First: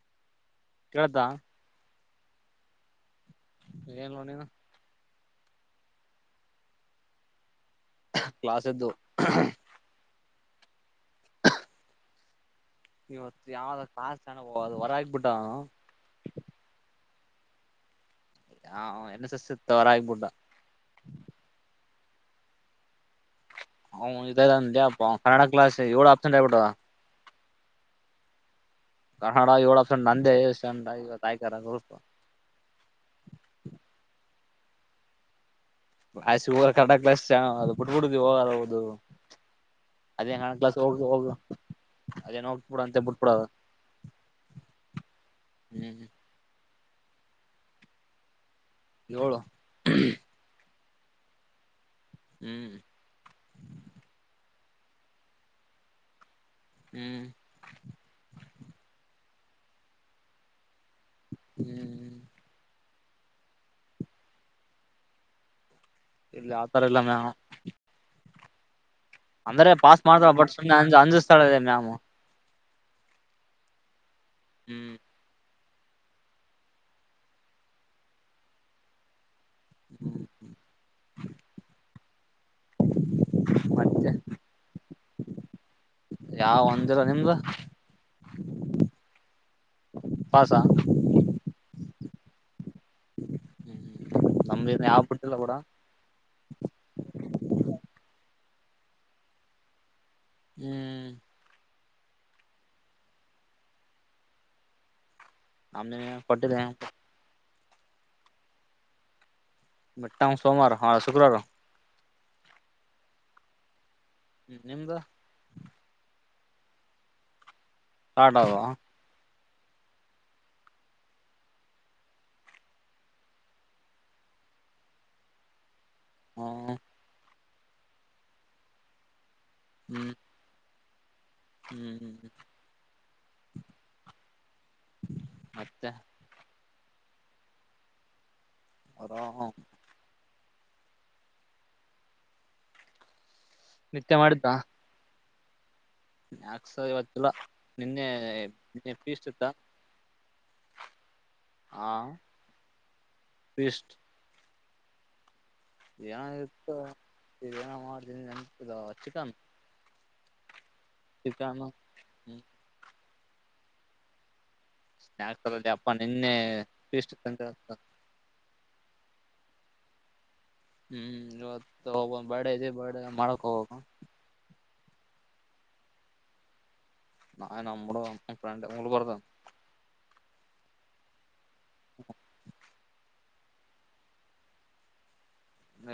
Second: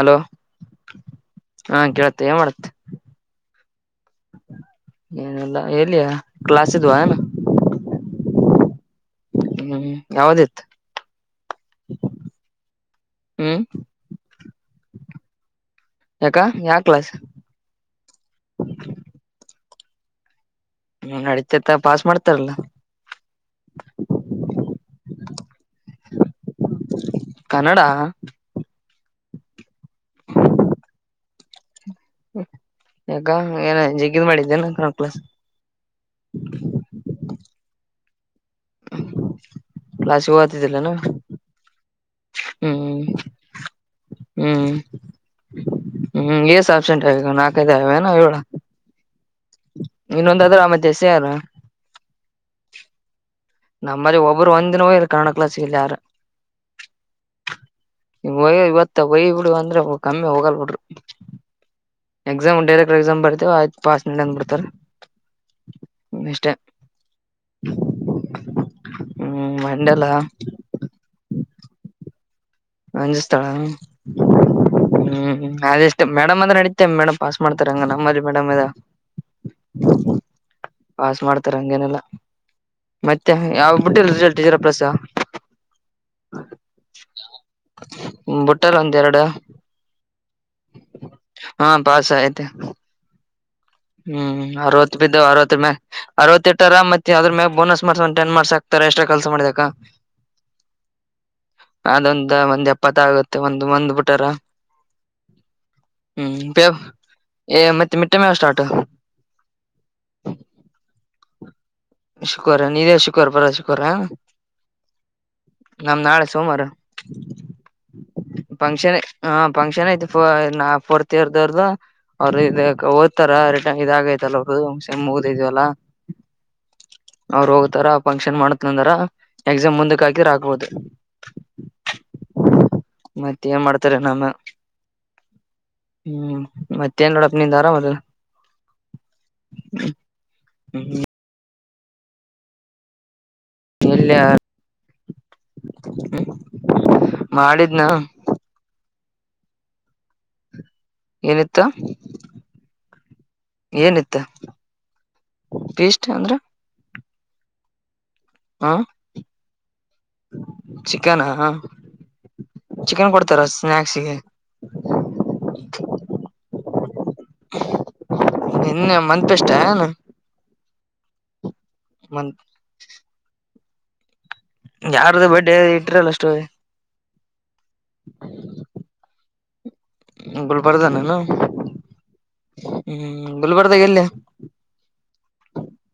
Hello ಕೇಳ್ತಾ ಹಾ ಕೇಳತ್ತೆ ಏನ್ ಮಾಡತ್ ಏನ್ ಲೋನನು ಏನಲ್ಲ ಎಲ್ಲಿಯಾ ಕ್ಲಾಸ್ ಇದ್ವಾ ಏನ ಕ್ಲಾಸ್ ಎದ್ದು ಹ್ಮ್ ಯಾವದೇತ್ ಇವತ್ತು ಯಾವ್ದ ಕಾ ಚ ಹೊರ ಆಗ್ಬಿಟ್ಟ ಯಾಕ ಯಾವ ಕ್ಲಾಸ್ ಹ ಎ ಸಸ್ ತೋರ ಆಗಿಬಟ ಹ್ಮ ಅಡಿತೇತ ಪಾಸ್ ಮಾಡ್ತಾರಲ್ಲ ಹ್ ಇದಾ ಕನ್ನಡ ಕ್ಲಾಸ್ ಎವಳೋ ಆಪ್ಸೆಂಟ್ ಆ್ಬಟ್ಟಾ ಕನ್ನಡ ಕನ್ನನಾಡ ಇವಳ ಫ್ರೆಂಡ್ ನಂದೇ ಡ್ ತಾಯ್ಕರ ಯಗ ಏನ ಜಿಗ್ಗಿದ್ ಮಾಡಿದ್ದೇ ನ ಕ ಕ್ಲ ಆ ಹ ಕಡ ಕ್ಲ ಅ ಬಿುಡ್ಬುಡು ಹೋಗ ಹೌದು ಕ್ಲಾಸ್ ಅದೇ ಕ್ಲಾಸ್ ಹೋಗತಿದ್ದಿಲ್ಲನ ಹೋಗ ಹೋಗ ಅದೇ ನ ಹೋಗಬಡ ಅಂತ ಹ್ಮ್ ಬಿಟ್ಬುಡ ಹ್ಮ್ ಹ್ಮ್ ಎ ಸಾ ನಾಲ್ಕೈಏಳ ಏಳು ಇನ್ನೊಂದಾದ್ರ ಆ ಮ ಸಲ್ಲ ಹ್ಮ್ ನಮ್ಮಲ್ಲಿ ಒಬ್ರು ಒಂದ್ಿನವೋಗ ಇರು ಕನ್ನಡ ಕ್ಲಾಸಲ್ಲಿ ಯಾರು ಹ್ಮ್ ಇವತ್ತ ವಯ ಬಿಡು ಅಂದ್ರೆ ಕಮ್ಮಿ ಹೋಗಲ್ ಬಿಡ್ರರು ಹ್ಮ್ ಎಕ್ಸಾಮ್ ಉ ಎಕ್ಸಾಮ್ ಬರ್ತವ ಆಯ್ತು ಪಾಸ್ಂದ ಬಿಡ್ತಾರ ಇಷ್ಟೇ ಇಲ್ಲಿ ಆತರ ಎಲ್ಲಾಮೇ ಹ್ಮ್ ಅಂದ್ರೆ ಪಾಸ್ ಮಂಡೆಲ್ಲ ಮಾಡ್ತವ ಬಟ್ ಸುಮ್ನೆ ಅಂಜ ಅಂಜಿಸ್ತಾಳ ಇದೆ ಮ್ಯಾಮು ಅಜ ಸ್ಥಳ ಹ್ಮ್ ನದಷ್ಟ ಮೇಡಮ ಅ್ರ ನಡಿತತೆ ಮೇಡಮ್ ಪಾಸ್ ಮಾಡ್ತಾರೆ ಹಂಗ ನಮ್ಮಲ್ಲಿ ಮೇಡ್ ಹ್ಮ್ ಪಾಸ್ ಮಾಡ್ತಾರೆ ಹಂಗೇನೆಲ್ಲ ಮತ್ತೆ ಯಾವ ಬಿಟ್ಟಲ್ಲ ಮತ್ತೆ ರಿಸಲ್ಟ್ರ ಪ್ಲಸ ಯಾವ ಒಂದಿರ ನಿಮ್ದ ಹ್ಮ ಬುಟ್ಟಲ್ಲ ಒಂದ ಎರಡು ಪಾಸ ಹಾ ಪಾಸ ಆತ ಹ್ಮ್ ನಮ್ದ ಇನ್ ಅರವತ್ ಯಾವ್ ಬಿದ್ದ್ ಬಿಟ್ಟಿಲ್ಲ ಕೂಡ ಅರವತ್ತ ಮ ಅರವತ್ತ ಎಟ್ಟರ ಮತ್ತತ್ ಅದ್ರ ಮ ಬೋನಸ್ ಮಾಡ್ಸ ಒ ಟನ್ ಮಾಡ್ಸಕ ತರ ಎಷ್ಟಾ ಕೆಲ್ಸ ಮಾಡ್ದಕ ಹ್ಮ್ ಅದೊಂದ ಒಂದ್ ಎಪ್ಪತ್ತ ಆಗುತ್ತೆ ಒಂದ್ ಒಂದ್ ಬಿಟಾರ ನಮಲೆ ಕೊಟ್ಟಿದೆ ಏ ಮತ್ತ ಮಿಟ್ಟೆ ಮ ಸ್ಟಾರ್ಟ ಮಟ್ಟಟ್ಟಾ ಸೋಮವಾರ ಹಾ ಶುಕ್ರವಾರ ಶುಕರ ನೀ ಶುವರ್ ಪರ ಶುಕರ ಹ್ಮ್ ನಿಮ್ದ ನಾಳೆ ಸೋಮವಾರ ಕಾಟಾವ ಫಂಕ್ಷನ್ ಹ ಫಂಕ್ಷನ್ ಐತಿ ಫೋರ್ತ್ ಇಯರ್ ದರ್ದು ಅವ್ರರು ಇದ ಓದ್ತಾರ ರಿಟರ್ನ್ ಇದಾಗೈತಿ ಮುಗಿದವಲ್ಲ ಹ್ಮ್ ಅವ್ರು ಹೋಗ್ತಾರ ಫಂಕ್ಷನ್ ಮಾಡತ್ನಂದಾರ ಎಕ್ಸಾಮ್ ಮುಂದಕ್ ಹಾಕಿದ ಹಾಕ್ಬಹದು ಹ್ಮ್ ಹ್ಮ್ ಹ್ಮ ಮತ್ತೆ ಏನ್ ಮಾಡ್ತಾರೆ ನಮ್ಮ ಮತ್ತೆ ಹ್ಮ್ ಮತ್ತೆ ತ ರಡಪ್ ನಿ ದಾರ ಮದ ಹರ ಹ್ಮ್ ಹ್ಮ ಎಲ್ಲ ನಿತ್ಯ ಮಾಡಿದ್ದಾ ಯಾಕ್ಸರ್ ಇವತ್ತಲ್ಲ ಮಾಡಿದ್ನ ನಿನ್ನೆ ನಿನ್ನೆ ಪೀಸ್ತ್ತ ಏನಿತ್ತ ಏನಿತ್ತ ಪೀಸ್ಟ್ ಏನ ಅಂದ್ರ ಇತ್ತು ಈ ಏನ ಮಾಡ್ತೀನಿ ನೆನ್ ಚಿಕನ್ ಚಿಕನ ಚಿಕನ್ ಹ್ಮ್ ಚಿಕನ್ ಕೊಡ್ತಾರ ಸ್ನ್ಯಾಕ್ಸ್ ಸ್ನಾಯಕ್ಸ್ ಅಲ್ಲಲ್ಲಿ ಅಪ್ಪ ನಿನ್ನೆ ಷ್ಟ ನಿನ್ನೆ ಮಂತ್ ಟೇಸ್ಟೇನ್. ಹ್ಮು ಇವತ್ತ್ ಒಬ್ಬಂದ್ ಬರ್ಡೇ ಇದೆ ಬರ್ಡೇ ಮಾಡಾಕ್ ಹೋಗಬೇಕು. ಯಾರ್ದು ಬರ್ಡೇ ಇಟ್ರಲ್ಲ ಸ್ಟೋರಿ. ನಾ ಏನ್ [unintelligible] ಫ್ರೆಂಡ್ [unintelligible] ಗುಲ್ಬರ್ದಾನನವ್ವ್ ಹು ಹ್ಮು ಗುಲ್ಬರ್ಗಾದಾಗ್ ಎಲ್ಲಿ.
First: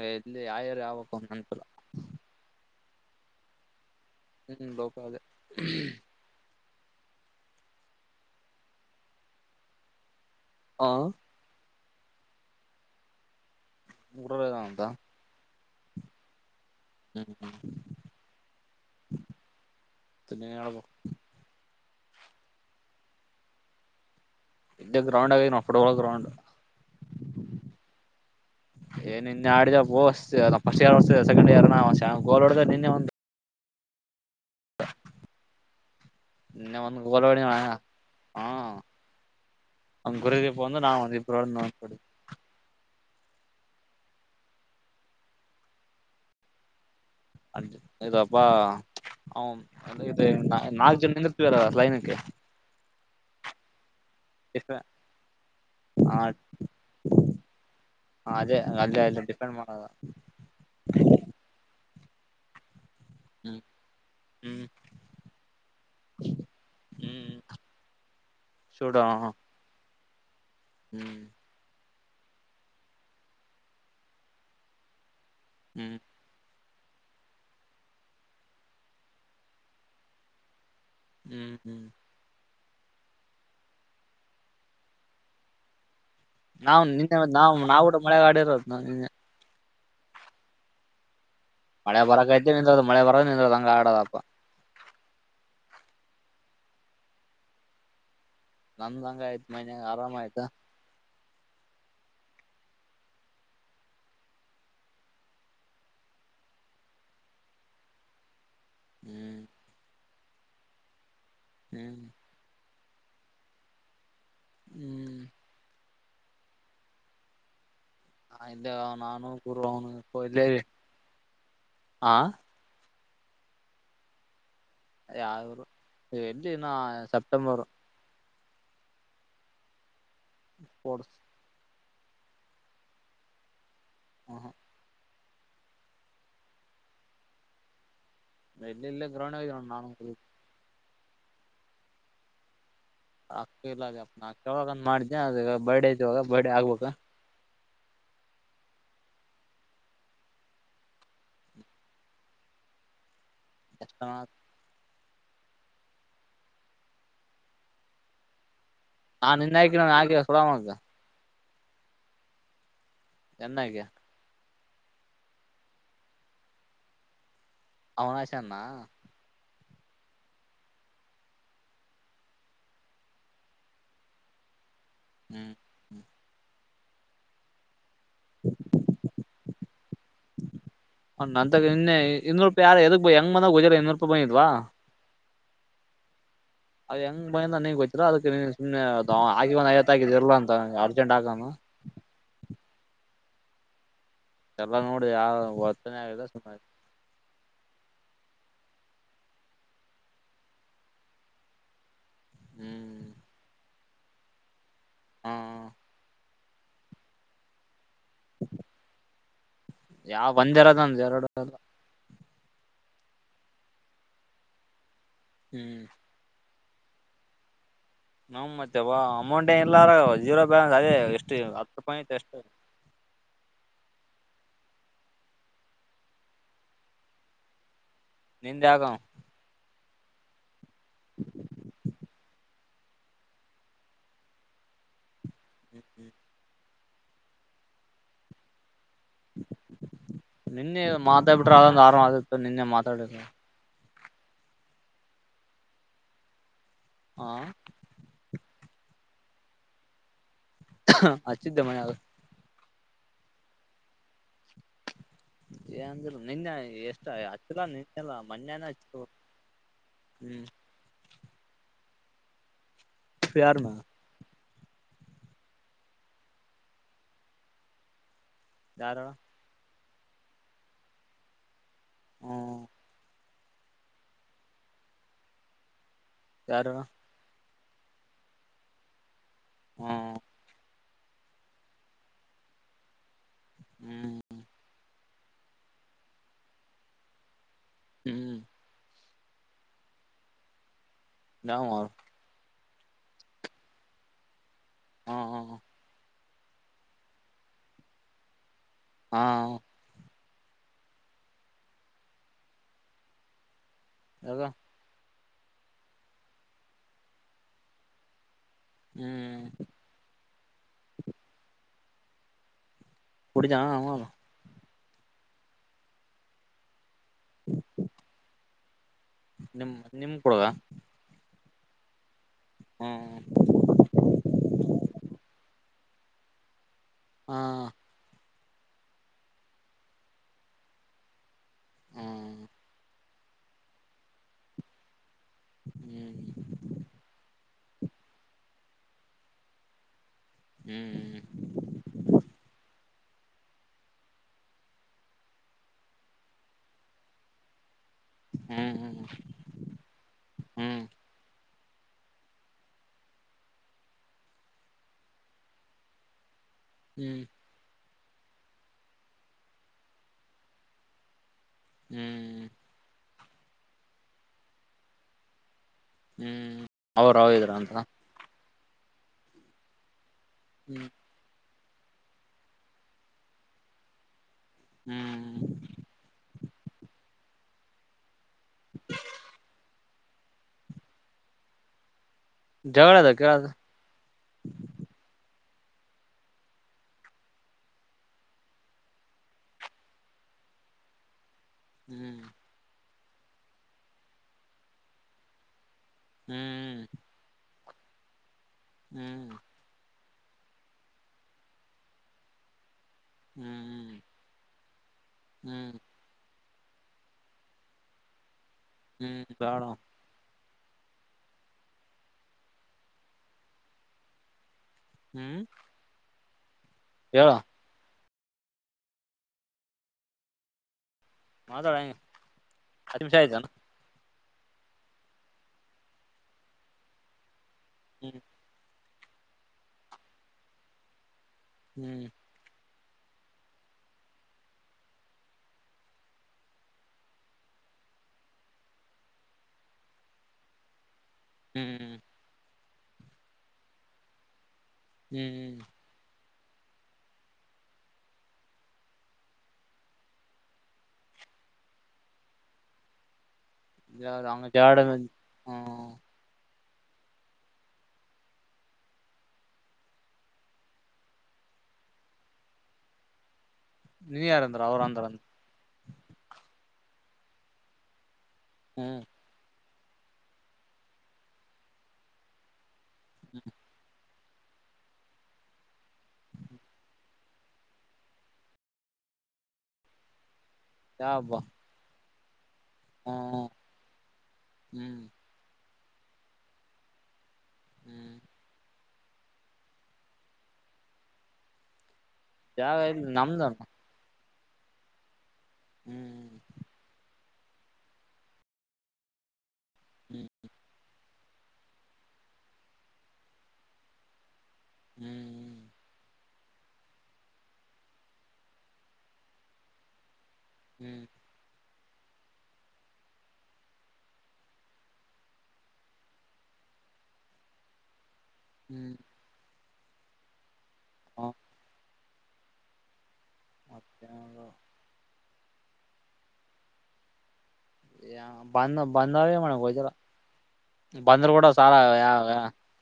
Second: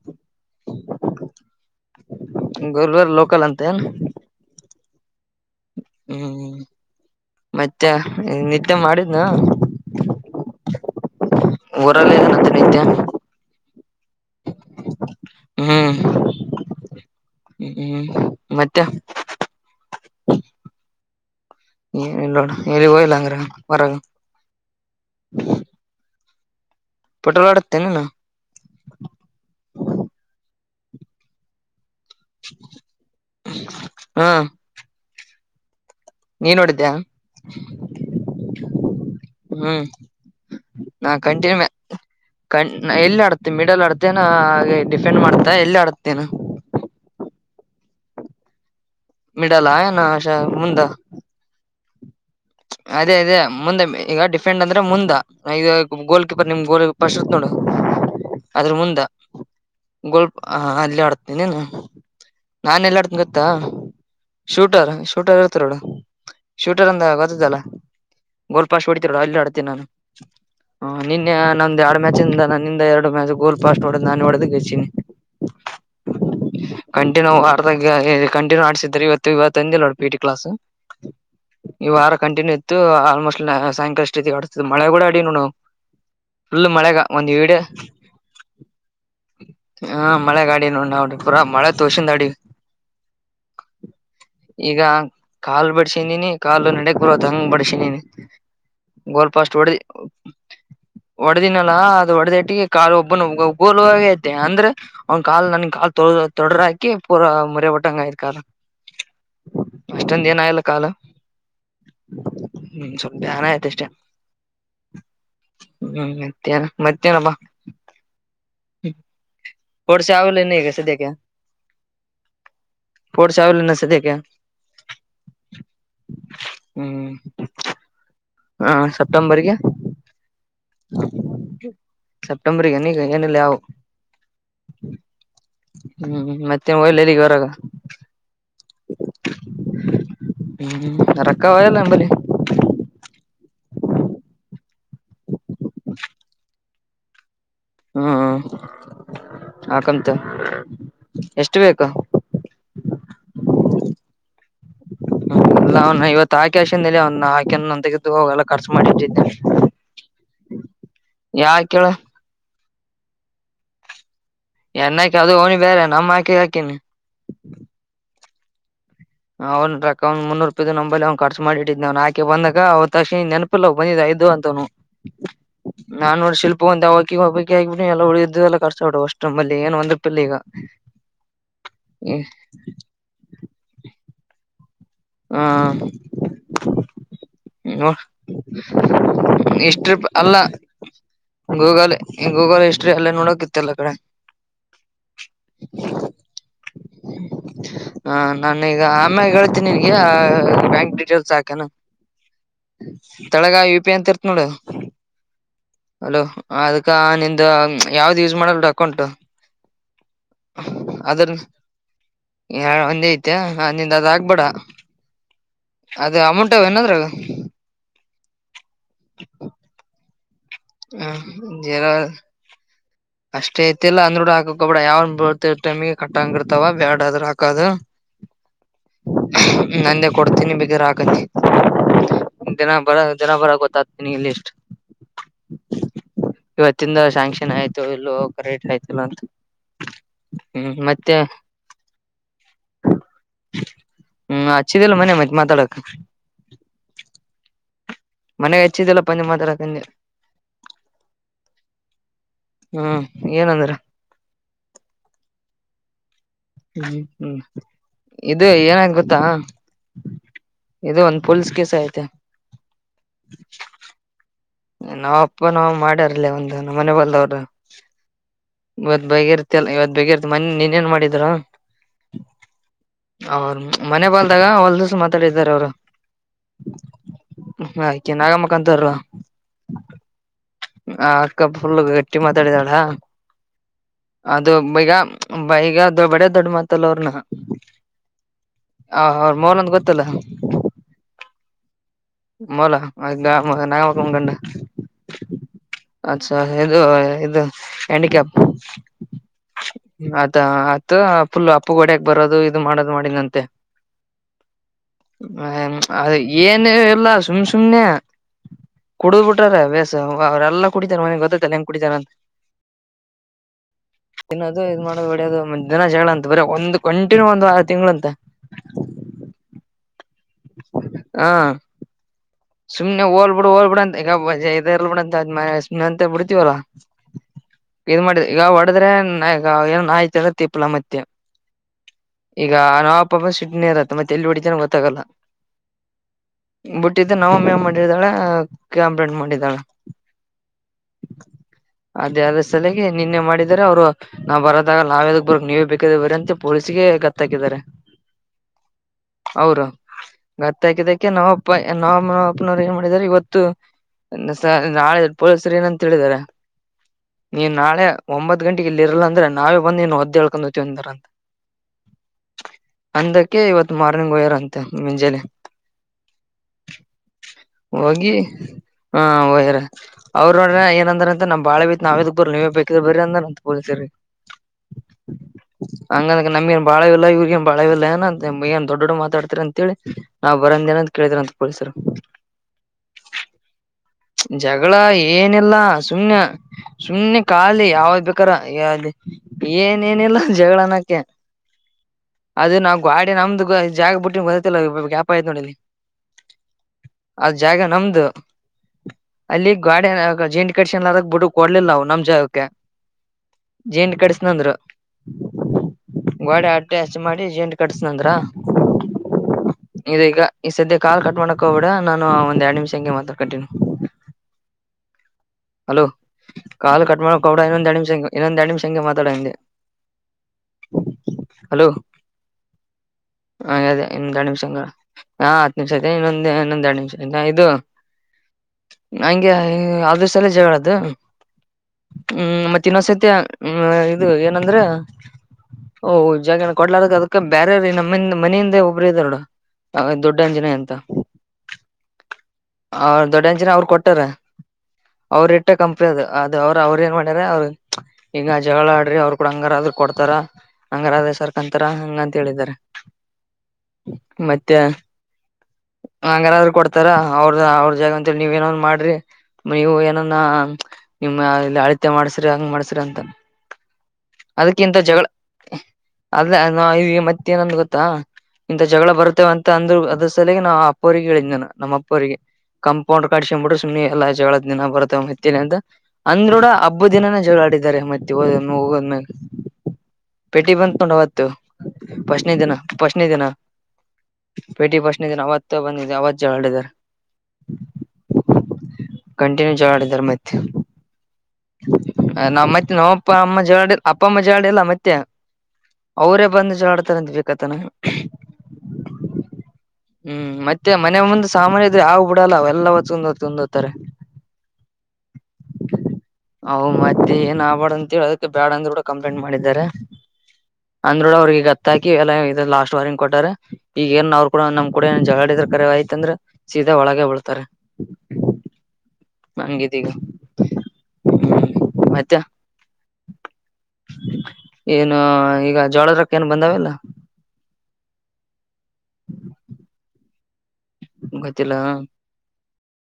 ಎಲ್ಲಿ [unintelligible] [unintelligible] ಲೋಕಲ್ ಅಂತೆ ಏನ್. ಹ್ಮು ಲೋಕ ಅದೆ. ಹ್ಮು ಹ್ಮು. ಮತ್ತ್ಯಾ ನಿದ್ದೆ ಮಾಡಿದ್ನ. ಅ ಊರಲ್ಲಿ [unintelligible] ಊರಲ್ಲಿ ಅದಾನಂತ. ಹ್ಮು ಹ್ಮ್ ಹ್ಮು ಮತ್ತೆ. ನೀನ ಹೇಳ್ಬೇಕ್. ಏನ್ ಇಲ್ಲ ನೋಡ [unintelligible] ಅಂದ್ರ ಹೊರಗ. [unintelligible] ಪೆಟ್ರೋಲ್ ಆಡತ್ತೆ ನೀನು ಎ ನಿನ್ನೇ ಆಡಿ [unintelligible] ಫಸ್ಟ್ ಇಯರ್ [unintelligible] ಸೆಕಂಡ್ ಇಯರ್ನ [unintelligible] ಗೋಲ್ ಹೊಡ್ದೆ ನಿನ್ನೆ ಒಂದು. ಹಾ ನೀನ್ ನಿನ್ನೆ ನೋಡಿದ್ದ್ಯಾ ಒಂದ್ ಗೋಲ್ ಹ್ಮ್ [unintelligible] ಹಾ. [unintelligible] ನ ಎಲ್ಲಿ ಆಡ್ತಿ ಮಿಡಲ್ ಆಡ್ತೇನಾ ಹಾಗೆ ಡಿಫೆಂಡ್ ಮಾಡ್ತಾ ಎಲ್ಲಿ ಆಡ್ತೇನ್. ಅದ್ ಇದಪ್ಪಾ ಅವ್ವ್ ಮಿಡಲ್ ಏನ [unintelligible] ಮುಂದ ನಾಲ್ಕ್ ದಿನದಿಂದ [unintelligible] ಯಾ ಅದೇ ಅದೇ ಮುಂದೋಮ್ಮಿ ಈಗ ಡಿಫೆಂಡ್ ಅಂದ್ರ ಮುಂದಾ ಗೋಲ್ ಕೀಪರ್ ನಿಮ್ಮ್ ಗೋಲ್ ಫಸ್ಟ್ ಇರುತ್ತ್ ನೋಡ್. ಹ ಅದೇ ಅಲ್ಲೇ ಅಲ್ಲೇ ಡಿಪೆಂಡ್ ಮಾಡ ಗೋಲ್ಪ ಹಾ ಅಲ್ಲಿ ಆಡ್ತಿ ನೀನ್ ನಾನ ಎಲ್ಲಿ ಆಡ್ ಗತ್ತಾ ಹ್ಮ್ ಹ್ಮ್ ಶೂಟರ್ ಶೂಟರ್ ಇರ್ತಾರ್ ನೋಡ್ ಶೂಟರ್ ಅಂದ ಗೋ ಹ್ಮ್ [unintelligible] ಗೋಲ್ಪಶ್ ಶೂಟ್ ಹೊಡಿತಿರಲ್ಲ ಅಲ್ಲಿ ಆಡ್ತಿನಿ ನಾನ ಆ ಹ್ಮ್ ನಿನ್ನೆ ನಂದ್ [unintelligible] ಮ್ಯಾಚಿಂದ ನನ್ನಿಂದ ಎರಡು ಮ್ಯಾಚ್ ಗೋಲ್ಫಾಸ್ಟ್ ಹೊಡದ ನಾನೇ ಹೊಡದ ಕಳಿಸೇನಿ. ಹ್ಮು ಕಂಟಿನ್ಯೂ ವಾರದಾಗ್ ಎ ಕಂಟಿನ್ಯೂ ಆಡ್ಸಿದ್ರ ಇವತ್ತು ಇವತ್ತುಂದ [unintelligible] ಪಿಟಿ ಕ್ಲಾಸ್. ಹ್ಮ್ ಹ್ಮ್ ಈ ವಾರ ಇತ್ತು ಆಲ್ಮೋಸ್ಟ್ ಸಾಯಂಕಾಲ ರೀತಿ ಆಡತ್ ಮಳೆ ಕೂಡ ಅಡಿವ ನೋಡ ನಾವ್ ನಾ್ ನಿನ್ನೆ ನಾ್ ನಾವು ಊ ಮಳೆ ಆಡಿರೋದ ನ ನಿನ್ನೆ ಹಾ ಮಳೆ ಗಾಡಿಯನು ನಾವುಡು ಪೂರಾ ಮಳೆ ತೋಸಿಂದ ಅಡಿ ಬರಕೈತೆ ನಿಂದ್ರದು ಮಳೆ ಬರ ನಿಂದ್ರದು ಹಂಗ ಆಡೋದಪ್ಪ ಈಗ ಕಾಲ್ ಬಡಸಿನನಿ ಕಾಲು ನಡೆಗ್ ಬರ್ದು ಹಂಗ್ ಬಡಸಿನನಿ ನಂದಂಗ ಆಯ್ತ್ು ಮನ್ಯಾಗ ಆರಾಮಾಯ್ತಾ ಒಡದಿನಲ್ಲ ಅದು ಒಡದಟ್ಟಿಗೆ ಕಾಲ್ ಒಬ್ಬನ ಒಗುುವಾಗ ಐತೆ ಅಂದ್ರೆ ಅವ ಕಾಲ್ ನನ್ ಕಾಲ್ ತೋ ತೊಡ್ರ ಹಾಕಿ ಪೂರ ಮುರಿ ಬಟ್ಟಂಗ ಆಯ್ ಕಾಲ ಹ್ಮ್ ಅಷ್ಟೊಂದ ಏನಾಯಲ್ಲ ಕಾಲ ಹ್ಮ್ ಹ್ಮ್ ಸ್ವಲ್ಪ ಜಾನ ಆಯ್ತ ಅಷ್ಟೇ ಹ್ಮ್ ಹ್ಮ್ ಮತ್ತೇನ ಮತ್ತೇನಪ್ಪ ಹಾ ಇಲ್ಲೇ ನಾನು ಗರು ಅವನು ಸ್ಪೋರ್ಟ್ಸ್ ಇ ಯಾವಲ್ಲ ಇಲ್ಲೇ ಇನ್ನ ಈಗ ಆಾ ಫೋಡ್ಶ ಅವಲ್ಲ ನಸದ ಕ ಹಾ ಸೆಪ್ಟಂಬರ್ ಹಾ ಸೆಪ್ಟೆಂಬರ್ಗೆ ಸ್ಪೋರ್ಟ್ಸ್ ಸೆಪ್ಟೆಂಬರ್ ನ ಏನೆಲ್ಲವು ಹ ಹ ಹ್ಮ್ ಮತ್ತೆ ಒಳ್ಳಲ್ಲಿಗೆ ಹೊರಾಗ ಎಲ್ಲಲ್ಲಿ ಇಲ್ಲೇ ಗ್ರೌಹಣ ಹೋಗಣ ನಾನು ಕಲಿ ರಕ್ಕಾವಲ್ಲ ಬ ಅಕ್ಕ ಇಲ್ಲ ಅದ ಅಪ್ಪ ನಾ ಅ ಕೆವಾಗ ಮಾಡ್ದೆ ಅದ ಬರ್ಡೇ ಇದಐ್ದವಾಗ ಬರ್ಡೇ ಆಗ್ಬೇಕ ಹ್ಮ್ ಹಕಂತ ಎಷ್ಟು ಬೇಕು ಎಷ್ಟ ಹಲ್ಲ ಅವ್ ಇವತ್ ಆಕೆ ಆಶಿಂದ ಅವ್ನ ಆಾಕೆ ತೆಗೆದುು ಹೋಗ ಎಲ್ಲಾಖರ್ಚ ಹಾ ನಿನ್ನೆ ಆ್ಕನ ಆಾಕುಲಂತ ಯಾ ಕೇಳ ಚನ್ನಾಗ ಎನ್ಾಕಿ ಅದು ನಿ ಬೇರೆ ನಮ್ಮ ಆಕಿ ಹಾಕಿನಿ ಹನಶನಾ ಅವ್ ರ ಒ್ ಮುನ್ನೂರು ರೂಪಾಯಿ್ ನಂಬೈಲೆ ಅವ್ ಖರ್ಚ ಮಾಡಿಿದ್ ಆಕೆ ಬಂದಾಗ ಅವ ತಕ್ಷಣ ನೆಪಿಲ್ಲ ಅವ ಬಂದಿದ್ದ ಐದು ಅಂತ ಹ್ಮ್ ನಾನ್ ನೋಡ ಶಿಲ್ಪ ಒಂದ ಅವಕಿ ಹಬಕಿ ಆಗಿಬ ಎಲ್ಲ ಇದ ಎಲ್ಲ ಕರ್ಸ ಬಿಡು ಅಷ್ಟು ಮಲ್ಲಿ ಏನ್ ಒಂದ ಪಲ್ಲಿಿ ಈಗ ಹಣ್ಣ ಅ ಇನ್ನೆ ಇನ್ನೂರು ರೂಪಾಯ ಯಾರ ಎದಗ್ ಬ ಹೆಂಗ ಬಂದಾಗ ಗಜರ ಇನ್ನೂರು ರಪಿ ಬ ಇದ್ವಾ ಹಾ ಅದ ಹೆಂಗ ಹ ಬಯಂದ ನೀ ಗೊ್ರಾ ಅದಕ್ಕೆ ಸ್ ಆಗಿ ಒಂದ ಯತ್ ಇಷ್ಟ್ರಿ ಆಗಿದ ಇರ್ಲಾ ಅಂತ ಅರ್ಜೆಂಟ್ ಆಗ ಈ ಗೂಗಲ್ ಹಿಸ್ಟ್ರಿ ಅಲ್ಲೇ ನೋಡೋಕಿತ್ತ ಎಲ್ಲ ಕಡೆ ಎಲ್ಲ ನೋಡಿ ಯಾವ ಒತ್ತನೆೇ ಆಗಿದೆ ಸುಮ್ಮತು ಹಾ ನಾನೀಗ ಅಮ್ಮ್ಯ ಹೇಳ್ತೀನಿ ನಿನ್ಗೆ ಬ್ಯಾಂಕ್ ಡೀಟೇಲ್ಸ್ ಹಾಕನು ಹ್ಮ್ ತಳಗ ಯು ಪಿ ಅಂತ ಇರ್ತ್ ನೋಡು ಹಾ ಅಲೋ ಅದ್ಕ್ಕ ನಿ್ದ ಯಾವ್ದ ಯೂಸ್ ಮಾಡಲ್ ಅಕೌಂಟ್ ಯಾವ ಒಂದ್ ಇರೋದ ನಂದ ಅದ ಎರಡು ಅಲ್ಲ ಯ ಒಂದೇ ಐತಿ ಹಂದಿಂದ ಅದ ಆಗ್ಬೇಡ ಹ್ಮ್ ಅದ ಅಮೌಂಟ್ಾವ ಏನಾದ್ರಾಗ ನಮ್ ಮತ್ತೆ ಬ ಅಮೌಂಟ್ ಏಲ್ಲಾರ ಯಜೂರೋ ಬ್ಯಾಂಕ್ ಅದೇ ಎಷ್ಟು ಹತ್ತು ಜೀರ ರೂಪಾಯಿಟ್ ಎಷ್ಟು ಅಷ್ಟೇ ಐತಿಲ್ಲ ಅಂದ್ ಬಿೂಡ ಹಾಕೋ ಬಿಡ ಯಾವ್ ಬಟೈಮಿಗೆ ಕಟ್ಟಂಗಿರ್ತವ ಬ್ಯಾಡ ಅ್ರ್ ಹಾಕೋದು ನಿಂದ ಆಗ ನಂದೆ ಕೊಡ್ತೀನಿ ಬಗರ್ ಹಾಕತಿ ದಿನ ಬರ ದನ ಬರ ಗೊತ್ತಾಗತನಿ ಲಿಸ್ಟ್ ಹ್ಮ್ ಹ್ಮ ಇವತ್ತಿಂದ ಶ ಸಾಂಕ್ಷನ್ ಆಯ್ತು ಇ ಕ ರೇಟ್ ಆಯ್ತು ನಿನ್ನೆ ಮತ್ತೆ ಮಾತಾಡ್ಬಿಟ್ರೆ ಅೊಂದು ಆರಾಮ ಆಗತ್ತು ನಿನ್ನೆ ಮಾತಾಡ ಹ್ಮ್ ಅಚ್ಚಿದಲ್ಲ ಮನೆ ಮತ್ ಮಾತಾಡಕ ಹಾ ಮನೆ ಹಚ್ಚಿದ್ದಿಲ್ಲಪ್ಪ ಅಂದ ಮಾತಾ ಹಾಕೊಂಡ ಹ ಆಚಿದ್ದ ಮನೆ ಹ್ಮ್ ಏನಂದ್ರ ಏ ಅಂದರು ನಿನ್ನೆ ಹ್ಮ್ ಎಷ್ಟ ಹ್ಮ್ ಹಚ್ಚಿಲ್ಲ ನಿನ್ನೆಲ್ಲ ಇದು ಮಣನ ಹಚ್ಚ ಏನಾಯ್ತ್ ಗೊತ್ತಾ ಹ್ಮ್ ಇದು ಒಂದ್ ಪೊಲ್ಸ್ ಕಸ ಆಯತೆ ಪ್ಯಾರ ಮಾ ನಾವ ಅಪ್ಪ ನಾವ್ ಮಾಡ್ಯಾರಲ್ಲ ಒಂದು ನಮ್ಮ ಮನೆ ಬಲ್ದವರು ಯಾರ ಇವತ್ ಬಗಿ ಇರ್ತಲ್ಲ ಇವತ್ ಬೇಗಿರ್ತಿ ಮನೆ ನೀನ್ನ್ ಮಾಡಿದ್ರಾ ಹ್ಮ್ [unintelligible] ಅವ್ರ ಮನೆ ಬಲ್ದಾಗ ಹೊಲ್ ದಸ ಮಾತಾಡಿದಾರ ಅವರು ಯಾರು ಆಯ್ತ ನಾಗಮ್ಮಕ್ಕಾಂತಾರ ಹ್ಮ್ ಆ ಅಕ್ಕ ಫುಲ್ ಗಟ್ಟಿ ಮಾತಾಡಿದಾಳ ಹ್ಮ್ ಅದು ಮಿಗ ಬ ಈಗ ದೊಡ್ ಬಡ ದೊಡ್ಡ ಮಾತಲ್ಲ ಅವ್ರನ ಹ್ಮ್ ಹ ಅವ್ರ ಮೌನೊಂದ ಗೊತ್ತಲ್ಲ ನಾವ ಮಲ ಗಾ ನಕ ಮು ಗಂಡ ಹ ಅಾ ಇದು ಇದು ಹ್ಯಾಂಡಿಕ್ಯಾಪ್ ಹಾ ಅದಾ ಅತ್ ಫುಲ್ ಅಪ್ಪು ಗಡ್ಯಾಕ್ ಬರೋದು ಇದು ಮಾಡೋದು ಮಾಡಿಲ್ಲಂತೆ ಅದ ಹ ಅದ ಏನು ಇಲ್ಲ ಸುಮ್ ಸುಮ್ನೆ ಕುಡುದ್ ಹ್ಮ್ ಬಿಟ್ರಾರ ಬ್ಯಸ್ ಅವ್ರೆಲ್ಲಾ ಕುಡಿತಾರ ಮನೆಗೆ ಗೊತ್ತತ್ತಲ್ಲ ಹೆಂಗ್ ಕುಡಿತಾರಂತ [unintelligible] ಕುಡ ಜ ಅವ ಇ ಇ್ ಮಾಡ ಬಿಡೋದು ದಿನ ಜಗಳ ಅಂತ ಬರ ಒಂದು ಕಂಟಿನ್ಯೂ ಒಂದ ವಾರ ತಿಂಗಳು ಅಂತ ನಿಮ್ ನಿಮ್ ಕುಡಗ ಹಾ ಸುಮ್ನೆ ಹ್ಮ್ ಹೋಲ್ ಬಿಡು ಹೋಲ್ ಬಿಡ ಅಂತ ಈಗ ಇರ್ ಬಿಡಂತ್ಮ ಸುಮ್ನೆ ಅಂತ ಬಿಡ್ತಿೀವಲ್ಲಾ ಹ್ಮ್ ಈಗ ಹೊಡದ್ರೆ ಈಗ ಏನ ಆಾಯ್ತ ತಿಪ್ಪಲ ಮತ್ತೆ ಹ್ಮ್ ಈಗ ನಾಪ್ಪಪ ಸಿಡ್ನ ಇರತ್ತ ಮತ್ತೆ ಎಲ್ಲಿ ಹೊಡಿತನ ಗೊತ್ತಾಗಲ್ಲ ಹ್ಮ್ ಹ್ಮ ಮಮ್ಮಿ ಮಾಡಿದ್ದಾಳ ಕಂಬ್ರಂಡ್ ಮಾಡಿದಾಳ ಹ್ಮ್ ಅದೇ ಅದ ಚಲಗೆ ನಿನ್ನೆ ಮಾಡಿದರೆ ಅವ್ರು ನಾವ್ ಬರೋದಾಗ ನಾವ್್ಯದಕ್ ಬರಕ್ ನೀವೇ ಬೇಕಾದ ಬರಿ ಅಂತ ಪೊಲೀಸ್ಿಗೆ ಗತ್ತಾಕಿದಿದ್ದಾರೆ ಹ್ಮ್ ಅವರ ಹ್ಮ್ ಗತ್ತಾಕಿದಕ್ಕೆ ನಾವ ನಮ್ಮನ ಅಪ್ಪನವ್ರು ಏನ್ ಮಾಡಿದಾರೆ ಇವತ್ತು ನಾಳೆ ಪೋಲೀಸ್ರರು ಏನಂತ ಹೇಳಿದಿದ್ದಾರೆ ಹ್ಮ್ ನೀನ್ ನಾಳೆ ಒಂಬತ್ ಗಂಟೆಗೆ ಇಲ್ಲಿ ಇರಲ್ಲ ಅಂದ್ರೆ ನಾವೇ ಬಂದ ನೀನು ಹೊದ್ದ್ ಹಳ್ಕೊಂಡು ತಿದಾರ ಅಂತ ಹ್ಮ್ ಅಂದಕ್ಕೆ ಇವತ್ ಮಾರ್ನಿಂಗ್ ಹಯ್ಯಾರಂತೆ ಮಿಂಜಲಿ ಹ್ಮ್ ಅವ್ರ ಅವಾವಿದ್ರ ಅಂತ ಹಾ ವಯರ ಅವ್್ರ ನೋಡ್ರ ಹ್ಮ್ ಏನಂದ್ರ ಅಂತೆ ನಮ್ ಬಾಳೆ ಬಿ ನಾವ್ದ ಬರ ನೀವು ಬೇಕ ಬರ ಅಂದ ಅಂತ ಪೋಲ್ಸರಿ ಹ್ಮ್ ಹಂಗಂದ ನಿ ಬಾಳ ಇವ್ರಗ ಏ ಬಾಳ ಇ ಏ ಅ ಏ ದೊಡ್ ದೊಡ್ಡ ಮಾತಡ್ತರಿ ಅಂತೇಳಿ ನಾ್ ಬಂದ ಏ ಅಂತ ಕೇಳಿದ್ರ ಅಂತ ಪಲರಿಸರ ಜವಳ ಅದಕ್ಕೆದು ಜಗಳ ಏನಲ್ಲಾ ಸುಮಮ್ಮನೆ ಸುಮ್ನೆ ಖಾಲಿ ಯಾವ್ದ್ ಬೇಕಾರ ಏನೇಏನಿಲ್ಲ ಜಗಳನಕ್ಕೆ ಹ್ಮ್ ಅದು ನಾವ್ ಗಾಡಿ ನಮ್ದು ಜಾಗ ಬಿಟ್ಟಿ ಗೊತ್ತಲ್ಲ ಗ್ಯಾಪ್ ಆಯತತ್ ನೋಡಲ್ಲಿ ಹ್ಮ್ ಜಾಗ ನಮ್ದು ಹ್ಮ್ ಅಲ್ಲಿ ಗಾಡ ಗ ಜೆಟಿ ಕಸನ್ ಅದಕ್ ಬಿಟ್ಟಕ್ ಕೊಡ್ಲಿಲ್ಲಾವು ನಮ್ ಜಾಗಕ್ಕೆ ಜೇಂಡಿ ಹ್ಮ್ ಕಡಸನಂದರು ಹ್ಮ್ ಗಾಡೆ ಆ ಅಷ್ಟು ಮಾಡಿ ಜಂಡ ಕಟ್ಸನಂದ್ರ ಹ್ಮ್ ಬಾಳ ಈ ಸದ್ಯ ಕಾಲ್ ಕಟ್ ಮಾಡಕಹೂಗಬಡ ನಾನು ಒಂದ ಎರಡ್ ನಿಮಿಷ ಹಂ ಮಾತಾಡ್ ಕಟ್ಟೀನಿ ಹ್ಮ್ ಕಾಲು ಕಟ್ಟ ಮಾಡೋ ಹೇಳ ಕೂಡ ಇನ್ನೊಂದಂದು ನಿಮಷ ಇನ್ನೊಂದ ಎ ನಿಮಿಷಕ್ಕೆಗೆ ಮಾತಾಡಿ ಮಾತಾಡ ಹಂಗೆ ಹತ್ತುಮಿಷ ಆಯ್ತಾನ ಇನ್ನ ಎರಡು ನಿಮಷ ಹಾ ಹತ್ತು ನಿಮಿಷ ಇದೆ ಇೊಂದ್ ಇನ್ನೊಂದ ಎರಡು ನಿಮಿಷ ಇದು ಹ್ಮ ಹಂಗೆ ಆ ದಿವಸಲ ಜಗಳ್ದ ಹ್ಮ್ ಇನೋಸತಿ ಹ ಇದು ಏನಂದ್ರೆ ಓಹ ಜಾಗರಣ ಕೊಡ್ಲಾರಕ್ ಅದಕ್ಕೆ ಬ್ಯರ್ರ ನಮ್ಮ ಮನೆಯಿಂದೆ ಒಬ್ಬರು ಇದಾರೋಡ ಹಾಗ ದೊಡ್ಡಂಜನಯ ಹಂತ ಹ್ಮ್ ಅವ ದೊಡ್ಡಂ ಜನ ಅವ್ರ ಕೊಟ್ಟಾರ ಅವ್ರ ಇಟ್ಟ ಹ್ಮ್ ಕಂಪ್ನಿ ಅದ ಅದು ಅವರು ಅವರು ಏನ್ ಮಾಡ್ಯಾರ ಅವರು ಈಗ ಜಗಳ ಆಡ್ರಿ ಅವ್ರು ಕೂಡ ಹಂಗಾರ ಆದ್ರರು ಕೊಡ್ತಾರ ಹಂಗಾರಾದ್ರ ಸರ್ಕಂತರ ಹಂಗ ಅಂತ ಹೇಳಿದ್ದಾರೆ ಹಂಗ ಮತ್ತೆ ಜಾಡ ಹ್ಮ ಅಂಗಾರಾದ್ರರು ಕೊಡ್ತ ತರ ಅವ್ರದ ಅವ್ರ ಜಾಗ ಅಂತ ನೀವಏನೋಂದ್ ಮಾಡ್ರಿ ನೀವು ಏನಾನ ನಿಮ್ಮ ಅಳತ್ಯ ಮಾಡ್ಸ್ರಿ ಹಂಗ ಮಾಡ್ಸ್ರಿ ಅಂತಾನ ನೀ ಯಾರಂದ್ರ ಅದಕ್ಕಿಂತ ಅವ್ರ ಜಗಳ ಅಂದ್ರಂದ ಅದ ಈಗ ಮತ್ತೆ ಏನಂದು ಗೊತ್ತಾ ಇಂಥ ಜಗಳ ಹ್ಮ್ ಬರುತ್ತೇವ ಅಂತ ಅಂದ್ ಅದ್ರ ಸಲಯಗೆ ನಾವು ಅಪ್ಪ ಅವ್ರರಿಗೆ ಹೇಳಿದ್ ನಾನ ನಮ್ಮ ಅಪ್ಪವರಿಗೆ ಕಂಪೌಂಡ್ ಕಡ್ಸಕೊಂಡ್ ಬಿಟ್ಟು ಸುಮ್ಮನೆ ಎಲ್ಲ ಜಗಳದ ದಿನ ಬರ್ತಾವ ಮತ್ತಲಿ ಅಂತ ಅಂದ್ರೂಡ ಹಬ್ಬ ದಿನ ಆಡಿದ್ದಾರೆ ಮತ್ತೆ ಹ ಹೋಗೋದ್ಮೇಲೆ ಪೆಟಿ ಬಂದಕೊಂಡ ಅವತ್ತು ಯಾಬ್ಬಾ ಪಸ್ನಿ ದಿನ ಪಸ್ನ ದಿನ ಹ್ಮ್ ಭೇಟಿ ಹ್ಮ್ ಪಸ್ಣ ದಿನ ಅವತ್ತ ಬಂದಿ ಅವತ್ತು ಜಗಳ ಆಡಿದರೆ ಹ್ಮ್ ಕಂಟಿನ್ಯೂ ಜಗಳ ಅಡೇರ ಮತ್ತೆ ನಮ್ಮ್ ಮತ್ತೆ ಜಾಗ ಇಲ್ಲಿ ನಮ್ಮಪ್ಪ ಅಮ್ಮ ನಮ್ದಣ ಜಾ ಅಪ್ಪ ಅಮ್ಮ ಜಗಳ ಆಡಿಲ್ಲ ಮತ್ತೆ ಅವರೇ ಹ್ಮ್ ಬಂದು ಜಗಳ ಆಡ್ತಾರೆಂತ ಬತಾನ ಹ್ಮ್ ಮತ್ತೆ ಮನೆ ಮುಂದ ಸಾಮಾನ್ಯ ಇದೆ ಯಾವ್ ಬಿಡಲ್ಲ ಅವ ಎಲ್ಲ ಹೊತ್ ಕುಂದ ಹೊ ಕುಂದೋಗತಾರೆ ಹ್ಮ್ ಹ್ಮ ಹ ಮತ್ತೆ ಏನ್ ಆಬೇಡ ಅಂತಿ ಅದಕ್ಕೆ ಬ್ಯಾಡ ಅಂದ ಕೂಡ ಕಂಪ್ಲೇಂಟ್ ಮಾಡಿದ್ದಾರೆ ಹ್ಮ್ ಅಂದ್ರೋಡ ಅವ್ರರಿಗೆಗತ್ತ ಹಾಕ ಎಲ್ಲ ಲಾಸ್ಟ್ ವಾರ್ನಿಂಗ್ ಕೊಟ್ಟಾರೆ ಈಗ ಏನ್ ಅವ್ ಕೂಡ ನಮ್ ಕೂಡ ಏ ಜಗಳಡ ಕರೆ ಆಯ್ತ ಅಂದ್ರೆ ಇದ ಒಳಗೆ ಬಳ್ತಾರೆ ಹ್ಮ್ ಹೆಂಗಿದೆ ಈಗ ಹ ಮತ್ತೆ ಏನು ಈ ಈಗ ಜೋಳದ್ರಕ್ಕ ಏನ್ ಬಂದಾವೆಲ್ಲ ಯ ಬಾ ಬಾಧಾವ ಮಾಡೋ ಹೋಧೀಲ ಬಂದರು ಕೂಡ ಗೊತ್ತಿಲ್ಲ. ಸಾಲ ಯಾವಾಗ